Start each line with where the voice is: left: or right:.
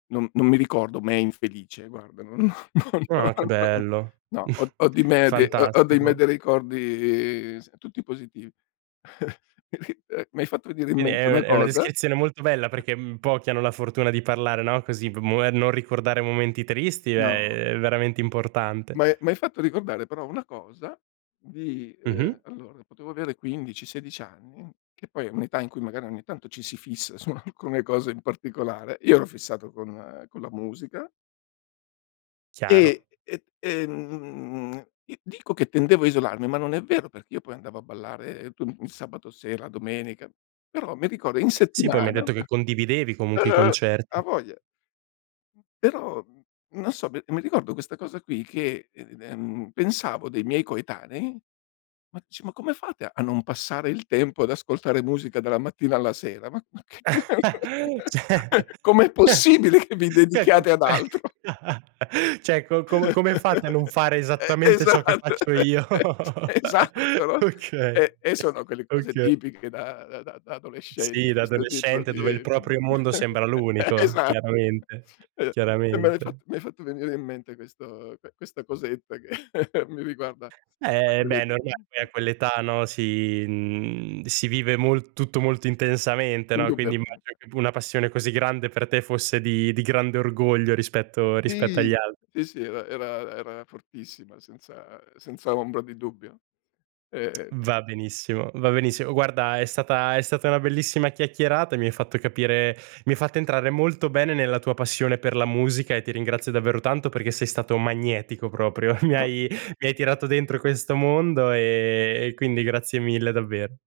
left: Non non mi ricordo me infelice guarda, non non
right: Ah che bello,
left: no, ho ho di me ho ho di me
right: fantastico.
left: dei ricordi s tutti positivi. E qui mi hai fatto venire in
right: Quindi
left: mente una
right: è è una
left: cosa.
right: descrizione molto bella, perché pochi hanno la fortuna di parlare, no, così [unintelligible] non ricordare momenti tristi
left: No.
right: è veramente importante.
left: M'hai mi hai fatto ricordare però, una cosa di ehm,
right: Mh-mh.
left: allora, potevo avere 15, 16 anni, che poi è un'età in cui magari ogni tanto ci si fissa su alcune cose in particolare. Io ero fissato con con la musica
right: Chiaro.
left: e e, ehm i dico che tendevo a isolarmi, ma non è vero, perché io poi andavo a ballare tu il sabato sera, domenica, però mi ricordo in
right: Sì, poi mi hai
left: settimana
right: detto che condividevi comunque i
left: e
right: concert
left: ha voglia! Però, non so mi mi ricordo questa cosa qui che, ehm, pensavo dei miei coetanei: "Ma c ma come fate a non passare il tempo ad ascoltare musica, dalla mattina alla sera? Ma ma ch
right: Cioè.
left: come è
right: Eh.
left: possibile che vi
right: Beh
left: dedichiate ad
right: comunque,
left: altro?"
right: cioè: "Co co come fate a non fare
left: Eh,
right: esattamente ciò che
left: esatto!
right: faccio io?"
left: Esatto no.
right: Okay,
left: E e sono quelle cose
right: okay.
left: tipiche da da da
right: Sì,
left: adolescenti,
right: da
left: questo tipo
right: adolescente dove il
left: di
right: proprio mondo sembra
left: eh
right: l'unico
left: esa
right: chiaramente,
left: E me l'hai fat
right: chiaramente.
left: mi hai fatto venire in mente questo q questa cosetta, che mi riguarda a
right: Eh, beh è
left: quell'età lì,
right: normale,
left: mh.
right: a quell'età, no, si mhmm, si vive molto tutto molto intensamente, no, quindi
left: Indubbiamente.
right: immagino che una p passione così grande per te fosse di di grande orgoglio, rispetto rispetto agli
left: Sì,
right: al
left: sì, sì era era era fortissima, senza senza ombra di dubbio. Eh.
right: Va benissimo va benissimo. Guarda è stata è stata una bellissima chiacchierata, e mi hai fatto capire mi hai fatto entrare molto bene nella tua passione per la musica, e ti ringrazio davvero tanto perché sei stato magnetico proprio. Mi
left: No.
right: hai mi hai tirato dentro questo mondo, e e quindi grazie mille davvero.